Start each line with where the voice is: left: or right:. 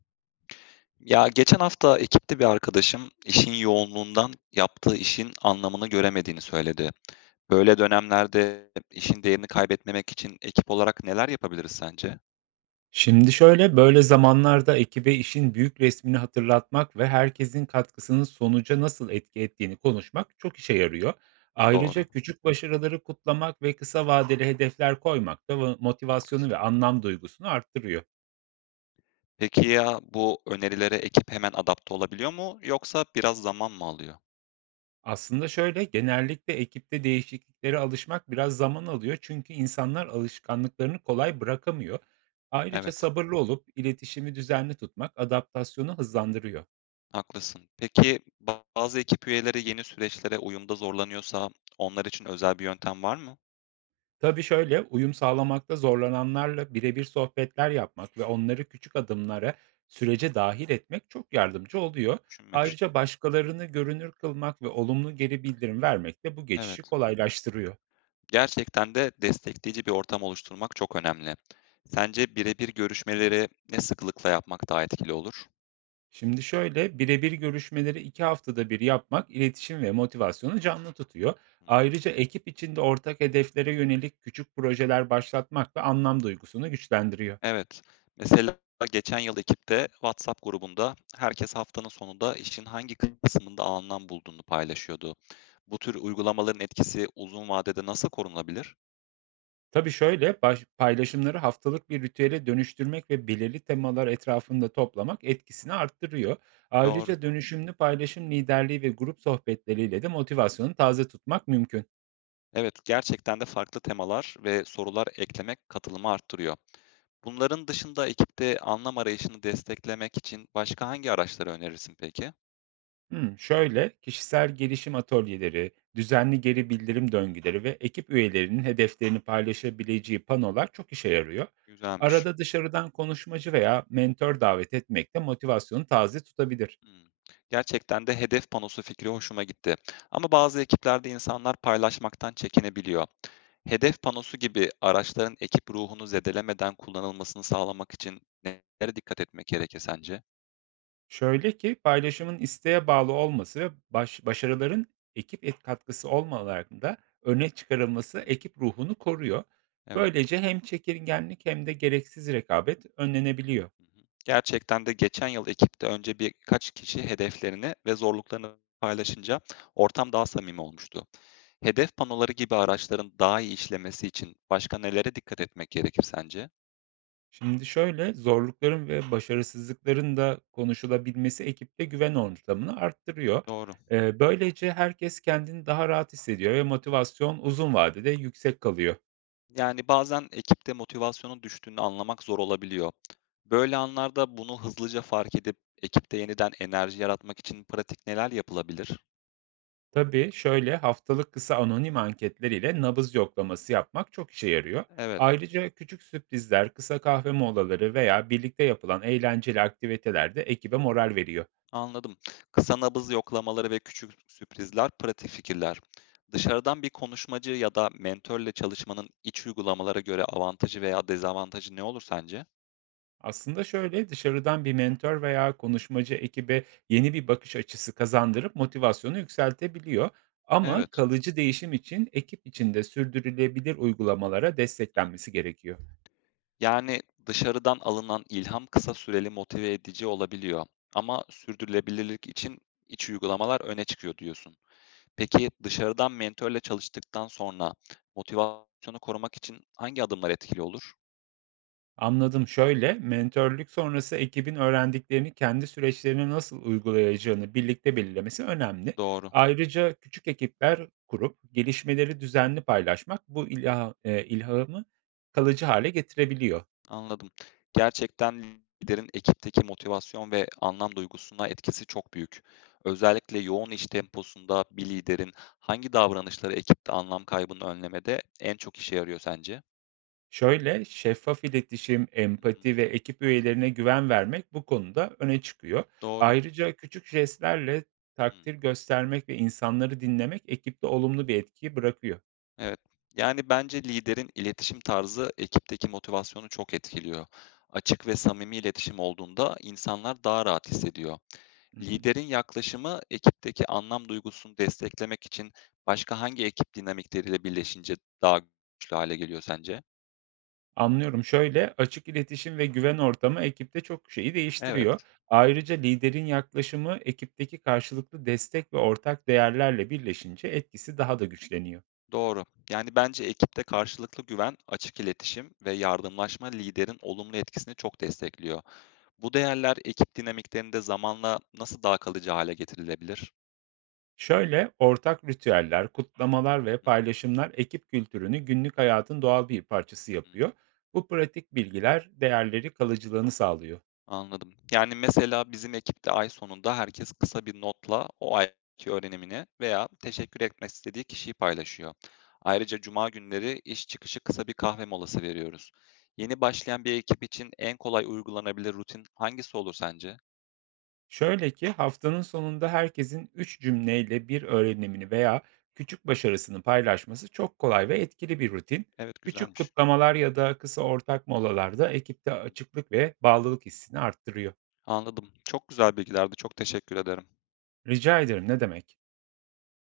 left: Ya geçen hafta ekipte bir arkadaşım işin yoğunluğundan yaptığı işin anlamını göremediğini söyledi. Böyle dönemlerde işin değerini kaybetmemek için ekip olarak neler yapabiliriz sence?
right: Şimdi şöyle, böyle zamanlarda ekibe işin büyük resmini hatırlatmak ve
left: Hı,
right: herkesin katkısının sonuca nasıl etki ettiğini konuşmak çok işe yarıyor. Ayrıca
left: doğru.
right: küçük başarıları kutlamak ve kısa vadeli hedefler koymak da motivasyonu
left: Haklısın.
right: ve anlam duygusunu arttırıyor.
left: Peki ya bu önerilere ekip hemen adapte olabiliyor mu yoksa biraz zaman mı alıyor?
right: Aslında şöyle, genellikle ekipte değişikliklere alışmak biraz zaman alıyor çünkü insanlar alışkanlıklarını kolay bırakamıyor. Ayrıca
left: Evet,
right: sabırlı olup iletişimi düzenli tutmak adaptasyonu hızlandırıyor.
left: haklısın. Peki bazı ekip üyeleri yeni süreçlere uyumda zorlanıyorsa onlar için özel bir yöntem var mı?
right: Tabii şöyle, uyum sağlamakta zorlananlarla birebir sohbetler yapmak ve onları küçük adımlara sürece dahil etmek çok yardımcı oluyor.
left: Onu düşünmemiştim.
right: Ayrıca başkalarını görünür kılmak ve olumlu geri bildirim vermek de bu geçişi
left: Evet.
right: kolaylaştırıyor.
left: Gerçekten de destekleyici bir ortam oluşturmak çok önemli. Sence birebir görüşmeleri ne sıklıkla yapmak daha etkili olur?
right: Şimdi şöyle, birebir görüşmeleri 2 haftada bir yapmak iletişim ve motivasyonu canlı tutuyor.
left: Hımm.
right: Ayrıca ekip içinde ortak hedeflere yönelik küçük projeler başlatmak da anlam duygusunu güçlendiriyor.
left: Evet. Mesela geçen yıl ekipte WhatsApp grubunda herkes haftanın sonunda işin hangi kısmında anlam bulduğunu paylaşıyordu. Bu tür uygulamaların etkisi uzun vadede nasıl korunabilir?
right: Tabii şöyle, baş paylaşımları haftalık bir ritüele dönüştürmek ve belirli temalar etrafında toplamak etkisini arttırıyor.
left: Doğru.
right: Ayrıca dönüşümlü paylaşım liderliği ve grup sohbetleriyle de motivasyonu taze tutmak mümkün.
left: Evet, gerçekten de farklı temalar ve sorular eklemek katılımı arttırıyor. Bunların dışında ekipte anlam arayışını desteklemek için başka hangi araçları önerirsin peki?
right: Şöyle, kişisel gelişim atölyeleri, düzenli geri bildirim döngüleri ve ekip üyelerinin hedeflerini paylaşabileceği panolar çok işe yarıyor.
left: Güzelmiş.
right: Arada dışarıdan konuşmacı veya mentor davet etmek de motivasyonu taze tutabilir.
left: Hımm. Gerçekten de hedef panosu fikri hoşuma gitti. Ama bazı ekiplerde insanlar paylaşmaktan çekinebiliyor. Hedef panosu gibi araçların ekip ruhunu zedelemeden kullanılmasını sağlamak için nelere dikkat etmek gerekir sence?
right: Şöyle ki, paylaşımın isteğe bağlı olması ve baş başarıların ekip et katkısı olmalarında öne çıkarılması
left: Hımm.
right: ekip ruhunu koruyor.
left: Evet.
right: Böylece hem çekirgenlik hem de gereksiz rekabet önlenebiliyor.
left: Hı hı. Gerçekten de geçen yıl ekipte önce birkaç kişi hedeflerini ve zorluklarını paylaşınca ortam daha samimi olmuştu. Hedef panoları gibi araçların daha iyi işlemesi için başka nelere dikkat etmek gerekir sence?
right: Şimdi şöyle, zorlukların ve başarısızlıkların da konuşulabilmesi ekipte güven ortamını arttırıyor.
left: Doğru.
right: Böylece herkes kendini daha rahat hissediyor ve motivasyon uzun vadede yüksek kalıyor.
left: Yani, bazen ekipte motivasyonun düştüğünü anlamak zor olabiliyor. Böyle anlarda bunu hızlıca fark edip ekipte yeniden enerji yaratmak için pratik neler yapılabilir?
right: Tabii şöyle, haftalık kısa anonim anketler ile nabız yoklaması yapmak çok işe yarıyor.
left: Evet,
right: Ayrıca küçük sürprizler, kısa kahve molaları veya birlikte yapılan eğlenceli aktiviteler de ekibe moral veriyor.
left: anladım. Kısa nabız yoklamaları ve küçük sürprizler pratik fikirler. Dışarıdan bir konuşmacı ya da mentörle çalışmanın iç uygulamalara göre avantajı veya dezavantajı ne olur sence?
right: Aslında şöyle, dışarıdan bir mentor veya konuşmacı ekibe yeni bir bakış açısı kazandırıp motivasyonu yükseltebiliyor. Ama
left: Evet.
right: kalıcı değişim için ekip içinde sürdürülebilir uygulamalara desteklenmesi gerekiyor.
left: Yani, dışarıdan alınan ilham kısa süreli motive edici olabiliyor ama sürdürülebilirlik için iç uygulamalar öne çıkıyor diyorsun. Peki dışarıdan mentörle çalıştıktan sonra motivasyonu korumak için hangi adımlar etkili olur?
right: Anladım. Şöyle, mentörlük sonrası ekibin öğrendiklerini kendi süreçlerine nasıl uygulayacağını birlikte belirlemesi önemli.
left: Doğru,
right: Ayrıca küçük ekipler kurup gelişmeleri düzenli paylaşmak bu ilhamı kalıcı hale getirebiliyor.
left: anladım. Gerçekten liderin ekipteki motivasyon ve anlam duygusuna etkisi çok büyük. Özellikle yoğun iş temposunda bir liderin hangi davranışları ekipte anlam kaybını önlemede en çok işe yarıyor sence?
right: Şöyle, şeffaf iletişim,
left: Hı hı.
right: empati ve ekip üyelerine güven vermek bu konuda öne çıkıyor.
left: Doğru.
right: Ayrıca küçük jestlerle takdir
left: Hımm.
right: göstermek ve insanları dinlemek ekipte olumlu bir etki bırakıyor.
left: Evet. Yani bence liderin iletişim tarzı ekipteki motivasyonu çok etkiliyor. Açık ve samimi iletişim olduğunda insanlar daha rahat hissediyor.
right: Hı hı.
left: Liderin yaklaşımı ekipteki anlam duygusunu desteklemek için başka hangi ekip dinamikleriyle birleşince daha güçlü hale geliyor sence?
right: Anlıyorum. Şöyle, açık iletişim ve güven ortamı ekipte çok şeyi
left: Evet,
right: değiştiriyor. Ayrıca liderin yaklaşımı ekipteki karşılıklı destek ve ortak değerlerle birleşince etkisi daha da güçleniyor.
left: doğru. Yani bence ekipte karşılıklı güven, açık iletişim ve yardımlaşma liderin olumlu etkisini çok destekliyor. Bu değerler ekip dinamiklerinde zamanla nasıl daha kalıcı hale getirilebilir?
right: Şöyle, ortak ritüeller, kutlamalar ve
left: Hı
right: paylaşımlar ekip kültürünü günlük hayatın doğal bir parçası
left: hı.
right: yapıyor. Bu pratik bilgiler değerleri kalıcılığını sağlıyor.
left: Anladım. Yani, mesela bizim ekipte ay sonunda herkes kısa bir notla o ayki öğrenimini veya teşekkür etmek istediği kişiyi paylaşıyor. Ayrıca cuma günleri iş çıkışı kısa bir kahve molası veriyoruz. Yeni başlayan bir ekip için en kolay uygulanabilir rutin hangisi olur sence?
right: Şöyle ki, haftanın sonunda herkesin 3 cümleyle bir öğrenimini veya küçük başarısını paylaşması çok kolay ve etkili bir rutin.
left: Evet,
right: Küçük
left: güzelmiş.
right: kutlamalar ya da kısa ortak molalarda ekipte açıklık ve bağlılık hissini arttırıyor.
left: Anladım. Çok güzel bilgilerdi. Çok teşekkür ederim.
right: Rica ederim, ne demek?